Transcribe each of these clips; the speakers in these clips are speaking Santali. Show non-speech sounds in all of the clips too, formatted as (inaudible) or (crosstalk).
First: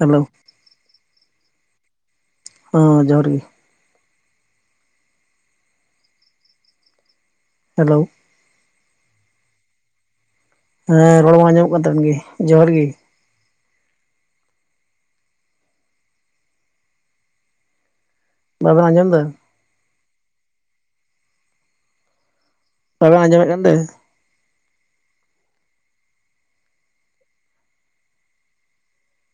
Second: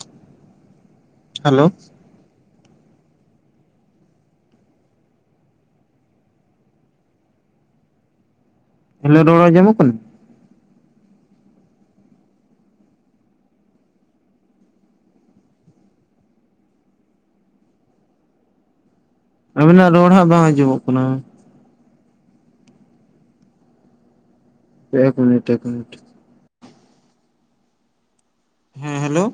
ᱦᱮᱞᱳ ᱦᱮᱞᱳ ᱦᱚᱸ ᱡᱚᱦᱟᱨ ᱜᱤ ᱦᱮᱞᱳ ᱦᱮᱞᱳ ᱨᱚᱲ ᱟᱸᱡᱚᱢᱚᱜ ᱠᱟᱱᱟ᱾ ᱦᱮᱸ ᱨᱚᱲ ᱢᱟ ᱟᱸᱡᱚᱢᱚᱜ ᱠᱟᱱ ᱛᱟᱵᱮᱱ ᱜᱮ ᱡᱚᱦᱟᱨ ᱜᱮᱤ ᱵᱟᱵᱮᱱ ᱟᱸᱡᱚᱢ ᱫᱟ ᱟᱵᱤᱱᱟᱜ ᱨᱚᱲ ᱦᱟᱸᱜ ᱵᱟᱝ ᱟᱸᱡᱚᱢᱚᱜ ᱠᱟᱱᱟ ᱵᱟᱵᱮᱱ ᱟᱸᱡᱚᱢᱮᱫ ᱠᱟᱱ ᱛᱮ ᱮᱠ ᱢᱤᱱᱤᱴ ᱮᱠ ᱢᱤᱱᱤᱴ ᱦᱮᱸ ᱦᱮᱞᱳ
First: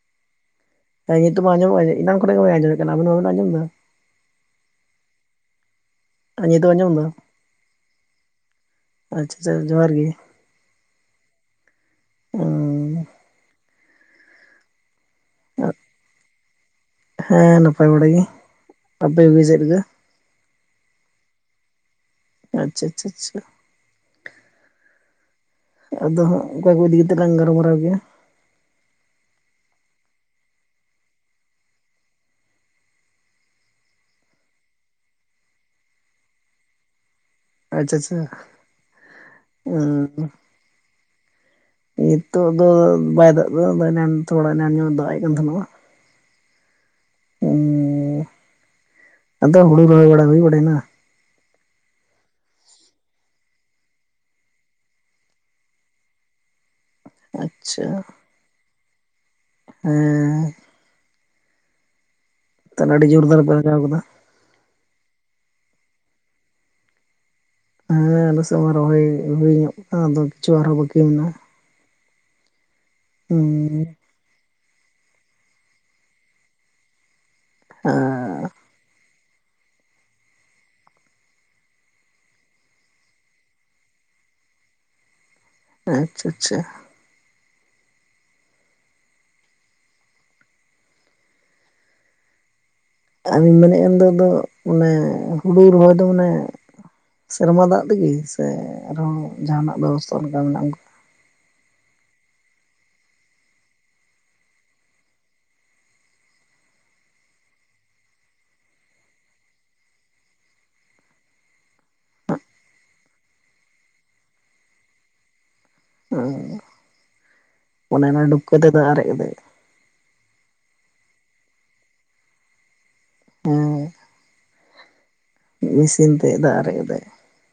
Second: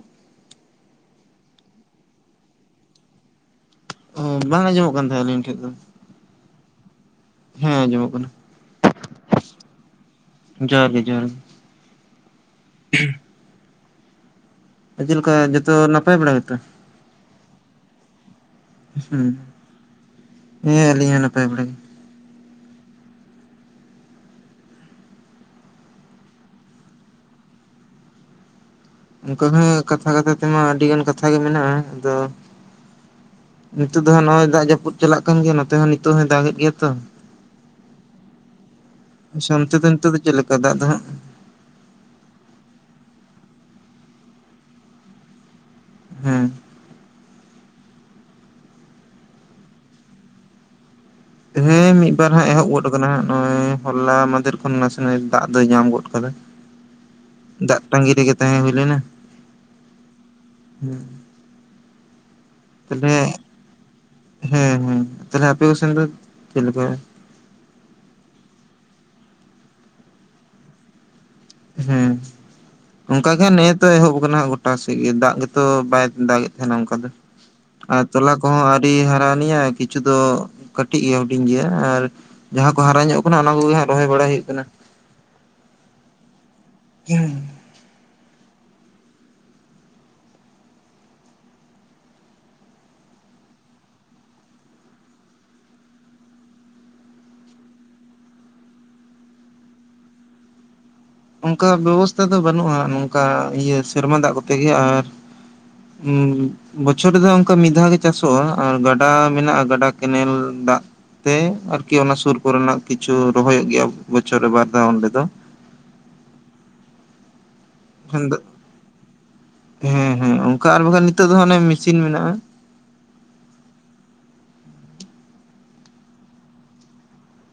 ᱦᱮ ᱱᱤᱛ ᱢᱟ ᱟᱸᱡᱚᱢᱚᱜᱼᱟ ᱮᱱᱟᱝ ᱠᱷᱚᱱᱱᱟᱜ ᱜᱮ ᱵ ᱟᱸᱡᱚᱢᱮᱫ ᱠᱟᱱᱟ ᱟᱵᱮᱱ ᱵᱟᱵᱮᱱ ᱟᱸᱡᱚᱢᱫᱟ ᱚ ᱵᱟᱝ ᱟᱸᱡᱚᱢᱚᱜ ᱠᱟᱱ ᱛᱟᱦᱮᱸᱱ ᱟᱹᱞᱤᱧ ᱴᱷᱮᱡ ᱫᱚ ᱫᱚ ᱟᱡᱚᱢ ᱮᱫᱟ (unintelligible) ᱦᱮᱸ ᱟᱸᱡᱚᱢᱚᱜ ᱠᱟᱱᱟ ᱟᱪᱪᱷᱟ ᱪᱷᱟ ᱡᱚᱦᱟᱸᱨ ᱜᱮ ᱩ ᱦ ᱪᱮᱫ ᱞᱮᱠᱟ ᱡᱚᱛᱚ ᱱᱟᱯᱟᱭ ᱵᱟᱲᱟ ᱜᱮᱛᱚ ᱦᱮᱸ ᱱᱟᱯᱟᱭ ᱵᱟᱲᱟ ᱜᱮ ᱟᱯᱮ ᱠᱚᱜᱮ ᱪᱮᱫ ᱞᱮᱠᱟ ᱦᱩ ᱦᱮᱸ ᱟᱹᱞᱤᱧ ᱦᱚᱸ ᱱᱟᱯᱟᱭ ᱵᱟᱲᱟ ᱜᱮ ᱟᱪᱪᱷᱟ ᱪᱷᱟ ᱪᱷᱟ ᱟᱫᱚ ᱦᱚᱸᱜ ᱚᱠᱟ ᱠᱚ ᱤᱫᱤ ᱠᱟᱛᱮᱫ ᱞᱟᱝ ᱜᱟᱲᱢᱟᱨᱟᱣ ᱜᱮᱭᱟ ᱚᱱᱠᱟ ᱦᱚᱸ ᱠᱟᱛᱷᱟ ᱠᱟᱛᱷᱟ ᱛᱮᱢᱟ ᱟᱹᱰᱤ ᱜᱟᱱ ᱠᱟᱛᱷᱟ ᱜᱮ ᱢᱮᱱᱟᱜᱼᱟ ᱟᱫᱚ ᱱᱤᱛᱚᱜ ᱫᱚᱦ ᱦᱟᱜ ᱱᱚᱜ-ᱚᱭ ᱫᱟᱜ ᱡᱟᱹᱯᱩᱫ ᱪᱟᱞᱟᱜ ᱠᱟᱱ ᱜᱮᱭᱟ ᱱᱚᱛᱮ ᱦᱚᱸ ᱱᱤᱛᱚᱜ ᱦᱚᱸᱭ ᱫᱟᱜ ᱮᱫ ᱜᱮᱭᱟ ᱛᱚ ᱟᱪᱪᱷᱟ ᱟᱪᱪᱷᱟ ᱟᱪᱪᱷᱟ ᱚᱱᱛᱮ ᱫᱚ ᱱᱤᱛᱚᱜ ᱫᱚ ᱪᱮᱫ ᱞᱮᱠᱟ ᱫᱟᱜ ᱫᱚ ᱦᱟᱜ ᱱᱤᱛᱚᱜ ᱫᱚ ᱵᱟᱭ ᱫᱟᱜ ᱫᱟ ᱮᱱᱟᱝ ᱛᱷᱚᱲᱟ ᱮᱱᱟᱝ ᱧᱚᱜ ᱫᱟᱜ ᱮᱫ ᱠᱟᱱ ᱛᱟᱦᱮᱸᱱᱟ ᱦᱮᱸ ᱚ ᱟᱫᱚ ᱦᱩᱲᱩ ᱨᱚᱦᱚᱭ ᱵᱟᱲᱟ ᱦᱩᱭ ᱜᱚᱱ ᱮᱱᱟ ᱦᱮᱸ ᱢᱤᱫ ᱵᱟᱨ ᱦᱟᱸᱜ ᱮᱦᱚᱵ ᱜᱚᱫ ᱟᱠᱟᱱᱟ ᱱᱚᱜᱚᱭ ᱦᱚᱞᱟ ᱢᱟᱫᱷᱮᱨ ᱠᱷᱚᱱ ᱱᱟᱥᱮ ᱱᱟᱜ ᱫᱟᱜ ᱫᱚᱭ ᱧᱟᱢ ᱜᱚᱫ ᱟᱠᱟᱫᱟᱭ ᱫᱟᱜ ᱟᱪᱪᱷᱟ ᱴᱟᱺᱜᱤ ᱨᱮᱜᱮ ᱛᱟᱦᱮᱸ ᱦᱩᱭ ᱞᱮᱱᱟ ᱦᱮᱸ ᱦᱩ ᱛᱟᱦᱚᱞᱮ ᱟᱹᱰᱤ ᱡᱳᱨ ᱫᱟᱨ ᱯᱮ ᱞᱟᱜᱟᱣ ᱠᱟᱫᱟ ᱦᱮᱸ ᱦᱮᱸ ᱛᱟᱦᱚᱞᱮ ᱟᱯᱮ ᱠᱚ ᱥᱮᱱ ᱫᱚ ᱪᱮᱫ ᱞᱮᱠᱟ ᱦᱮᱸ ᱟᱞᱮ ᱥᱮᱫ ᱢᱟ ᱨᱚᱦᱚᱭ ᱦᱩᱭ ᱧᱚᱜ ᱠᱟᱱᱟ ᱟᱫᱚ ᱠᱤᱪᱷᱩ ᱟᱨᱦᱚᱸ ᱵᱟᱹᱠᱤ ᱢᱮᱱᱟᱜᱼᱟ ᱦᱮᱸ ᱚᱱᱠᱟᱜᱮ ᱱᱤᱛ ᱦᱩᱸ ᱮᱦᱚᱵ ᱟᱠᱟᱱᱟ ᱜᱚᱴᱟ ᱥᱮᱫ ᱜᱮ ᱫᱟᱜ ᱜᱮᱛᱚ ᱵᱟᱭ ᱫᱟᱜ ᱮᱫ ᱛᱟᱦᱮᱸᱱᱟ ᱚᱱᱠᱟ ᱫᱚ ᱟᱨ ᱛᱚᱞᱟ ᱠᱚᱦᱚᱸ ᱟᱹᱰᱤ ᱦᱟᱨᱟ ᱱᱤᱭᱟᱭ ᱠᱤᱪᱷᱩ ᱫᱚ ᱠᱟᱹᱴᱤᱡ ᱜᱮᱭᱟ ᱦᱩᱰᱤᱧ ᱜᱮᱭᱟ ᱟᱨ ᱡᱟᱦᱟᱸ ᱠᱚ ᱦᱟᱨᱟ ᱧᱚᱜ ᱠᱟᱱᱟ ᱚᱱᱟ ᱠᱚ ᱜᱮ ᱦᱟᱸᱜ ᱨᱚᱦᱚᱭ ᱵᱟᱲᱟᱭ ᱦᱩᱭᱩᱜ ᱠᱟᱱᱟ ᱟᱪᱪᱷᱟ ᱟᱪᱪᱷᱟ ᱦᱮᱸ (unintelligible) ᱟᱮᱧ ᱢᱮᱱᱮᱫ ᱠᱟᱱᱫᱚ ᱫᱚ ᱟᱱᱮ ᱦᱩᱲᱩ ᱨᱚᱦᱚᱭ ᱫᱚ ᱢᱟᱱᱮ (unintelligible) ᱥᱮᱨᱢᱟ ᱫᱟᱜ ᱛᱮᱜᱮ ᱥᱮ ᱟᱨᱚᱸ ᱡᱟᱦᱟᱱᱟᱜ ᱵᱮᱵᱚᱥᱛᱟ ᱚᱱᱠᱟ ᱢᱮᱱᱟᱜ ᱩᱱᱠᱩ ᱚᱱᱠᱟ ᱵᱮᱵᱚᱥᱛᱷᱟ ᱫᱚ ᱵᱟᱹᱱᱩᱜᱼᱟ ᱱᱚᱝᱠᱟ ᱤᱭᱟᱹ ᱥᱮᱨᱢᱟ ᱫᱟᱜ ᱠᱚᱛᱮ ᱜᱮ ᱟᱨ ᱦᱩᱸ ᱵᱚᱪᱷᱚᱨ ᱨᱮᱫᱚ ᱚᱱᱠᱟ ᱢᱤᱫ ᱫᱷᱟᱣ ᱜᱮ ᱪᱟᱥᱚᱜᱼᱟ ᱟᱨ ᱜᱟᱰᱟ ᱢᱮᱱᱟᱜᱼᱟ ᱜᱟᱰᱟ ᱠᱮᱱᱮᱞ ᱫᱟᱜ ᱛᱮ ᱟᱨᱠᱤ ᱚᱱᱟ ᱥᱩᱨ ᱠᱚᱨᱮᱱᱟᱜ ᱠᱤᱪᱷᱩ ᱨᱚᱦᱚᱭᱚᱜ ᱜᱮᱭᱟ ᱵᱚᱪᱷᱚᱨ ᱨᱮ ᱵᱟᱨ ᱫᱷᱟᱣ ᱚᱸᱰᱮ ᱫᱚ (inaudible) ᱚᱱᱮ ᱚᱱᱟ ᱰᱩᱠᱟᱹ ᱛᱮᱫᱚ ᱟᱨᱮᱡ ᱦᱮᱸ ᱦᱮᱸ ᱚᱱᱠᱟ ᱟᱨ ᱵᱟᱝᱠᱷᱟᱱ ᱱᱤᱛᱚᱜ ᱫᱚ ᱦᱟ ᱚᱱᱮ ᱢᱮᱥᱤᱱ ᱢᱮᱱᱟᱜᱼᱟ ᱦᱩᱹ ᱢᱮᱥᱤᱱ ᱛᱮ ᱫᱟᱜ ᱟᱨᱮᱡ ᱫᱟᱭ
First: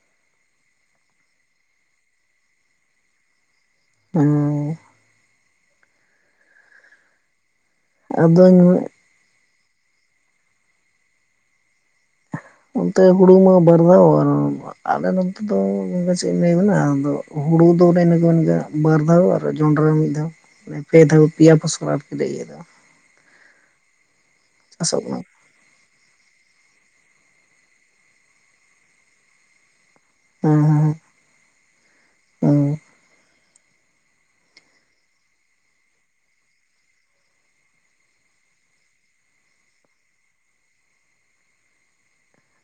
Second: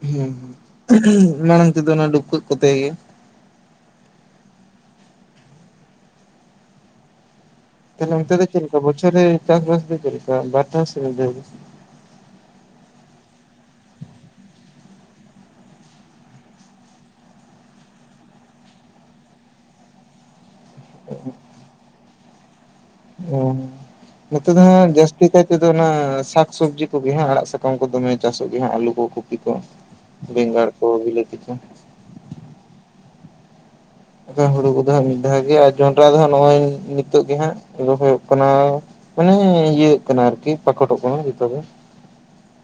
ᱦᱮᱸ ᱢᱟᱲᱟᱝ ᱛᱮᱫᱚ ᱚᱱᱟ ᱰᱩᱠᱟᱹᱜ ᱠᱚᱛᱮ ᱜᱮ ᱢ ᱛᱟᱦᱞᱮ ᱚᱱᱛᱮ ᱫᱚ ᱪᱮᱫ ᱟᱫᱚᱧ ᱞᱮᱠᱟ ᱵᱚᱪᱷᱚᱨ ᱨᱮ ᱪᱟᱥ ᱵᱟᱥ ᱫᱚ ᱪᱮᱫ ᱞᱮᱠᱟ ᱵᱟᱨ ᱫᱷᱟᱣ ᱥᱮ ᱢᱤᱫ ᱫᱷᱟᱣ ᱜᱮ ᱚᱱᱛᱮ ᱦᱩᱲᱩ ᱢᱟ ᱵᱟᱨ ᱫᱷᱟᱣ ᱟᱞᱮ ᱱᱚᱱᱛᱮ ᱫᱚ ᱜᱚᱝᱠᱮ ᱪᱮᱫ ᱤᱧ ᱞᱟᱹᱭ ᱟᱵᱮᱱᱟ ᱟᱫᱚ ᱦᱩᱲᱩ ᱫᱚ ᱱᱮ ᱤᱱᱟᱹ ᱵᱟᱨ ᱫᱷᱟᱣ ᱟᱨ ᱡᱚᱸᱰᱨᱟ ᱢᱤᱫ ᱫᱷᱟᱣ ᱯᱮ ᱫᱷᱟᱣ ᱯᱮᱭᱟ ᱯᱷᱚᱥᱚᱞ ᱟᱨᱠᱤ ᱤᱭᱟᱹ ᱫᱚ ᱚ ᱱᱤᱛᱚᱜ ᱫᱚ ᱪᱟᱥᱚᱜ ᱠᱟᱱᱟ ᱡᱟᱹᱥᱛᱤ ᱠᱟᱭ ᱛᱮᱫᱚ ᱚᱱᱟ ᱥᱟᱠ ᱥᱚᱵᱽᱡᱤ ᱠᱚᱜᱮ ᱦᱜ ᱟᱲᱟᱜ ᱥᱟᱠᱟᱢ ᱠᱚ ᱫᱚᱢᱮ ᱪᱟᱥᱚᱜ ᱜᱮ ᱦᱟᱜ ᱟᱞᱩ ᱠᱚ ᱠᱚᱯᱤ ᱠᱚ ᱵᱮᱸᱜᱟᱲ ᱠᱚ ᱵᱤᱞᱟᱛᱤ ᱠᱚ ᱚᱸ ᱮ ᱦᱩᱲᱩ ᱠᱚᱫᱚ ᱦᱟᱸᱜ ᱢᱤᱫ ᱫᱷᱟᱣ ᱜᱮ ᱟᱨ ᱡᱚᱱᱰᱨᱟ ᱫᱚ ᱦᱟᱜ ᱱᱚᱜᱼᱚᱭ ᱱᱤᱛᱚᱜ ᱜᱮ ᱦᱟᱸᱜ ᱨᱚᱦᱚᱭᱚᱜ ᱠᱟᱱᱟ ᱢᱟᱱᱮ ᱤᱭᱟᱹᱜ ᱠᱟᱱᱟ ᱟᱨᱠᱤ ᱯᱟᱠᱚᱴᱚᱜ ᱠᱟᱱᱟ ᱡᱚᱛᱚᱜᱮ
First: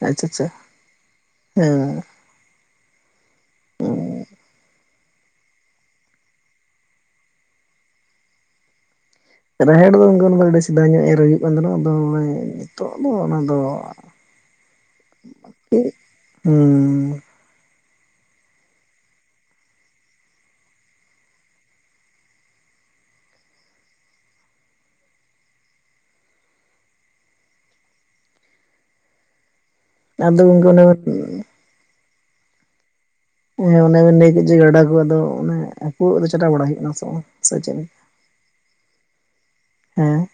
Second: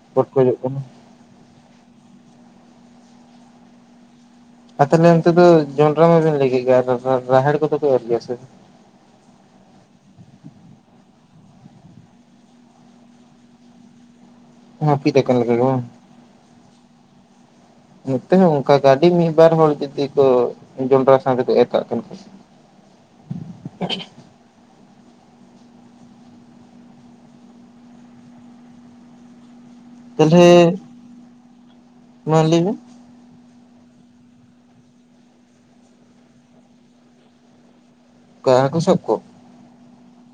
ᱟᱪᱪᱷᱟ ᱟᱪᱪᱷᱟ ᱦᱮᱸ ᱚ ᱟᱨ ᱛᱟᱦᱚᱞᱮ ᱚᱱᱛᱮ ᱫᱚ ᱡᱚᱱᱰᱨᱟ ᱢᱟᱵᱤᱱ ᱞᱟᱹᱭ ᱠᱮᱫ ᱜᱮᱭᱟ ᱨᱟᱦᱮᱲ ᱠᱚᱫᱚ ᱠᱚ ᱮᱨ ᱜᱮᱭᱟ ᱥᱮ ᱨᱟᱦᱮᱲ ᱫᱚ ᱚᱱᱠᱟ ᱫᱚ ᱟᱹᱰᱤ ᱥᱮᱫᱟᱭ ᱧᱚᱜ ᱮᱨ ᱦᱩᱭᱩᱜ ᱠᱟᱱ ᱛᱟᱦᱮᱱᱟ ᱟᱫᱚ ᱟᱱᱮ ᱱᱤᱛᱚᱜ ᱫᱚ ᱚᱱᱟ ᱫᱚ ᱦᱟᱹᱯᱤᱫ ᱟᱠᱟᱱ ᱞᱮᱠᱟ ᱜᱮ ᱠᱤ ᱵᱟᱝ ᱱᱚᱛᱮ ᱚᱱᱠᱟ ᱜᱟᱹᱰᱤ ᱢᱤᱫ ᱵᱟᱨ ᱦᱚᱲ ᱡᱩᱫᱤ ᱠᱚ ᱡᱚᱱᱰᱨᱟ ᱥᱟᱶ ᱮ ᱠᱟᱜ ᱠᱟᱱᱟ ᱠᱚ ᱟᱫᱚ ᱛᱟᱞᱦᱮ ᱜᱚᱝᱠᱮ ᱚᱱᱮ ᱵᱮᱱ ᱢᱟ ᱞᱟᱹᱭ ᱢᱮ ᱦᱮᱸ ᱚᱱᱮ ᱵᱮᱱ ᱞᱟᱹᱭ ᱠᱮᱫ ᱡᱮ ᱜᱟᱰᱟ ᱠᱚ ᱟᱫᱚ ᱚᱱᱮ ᱦᱟᱠᱩ ᱫᱚ ᱪᱟᱴᱟᱣ ᱵᱟᱲᱟ ᱦᱩᱭᱩᱜ ᱠᱟᱱᱟ ᱥᱮ ᱵᱟᱝ ᱥᱮ ᱪᱮᱫ ᱞᱮᱠᱟ ᱠᱟ ᱦᱟᱠᱩ ᱥᱟᱵ ᱠᱚ ᱦᱮᱸ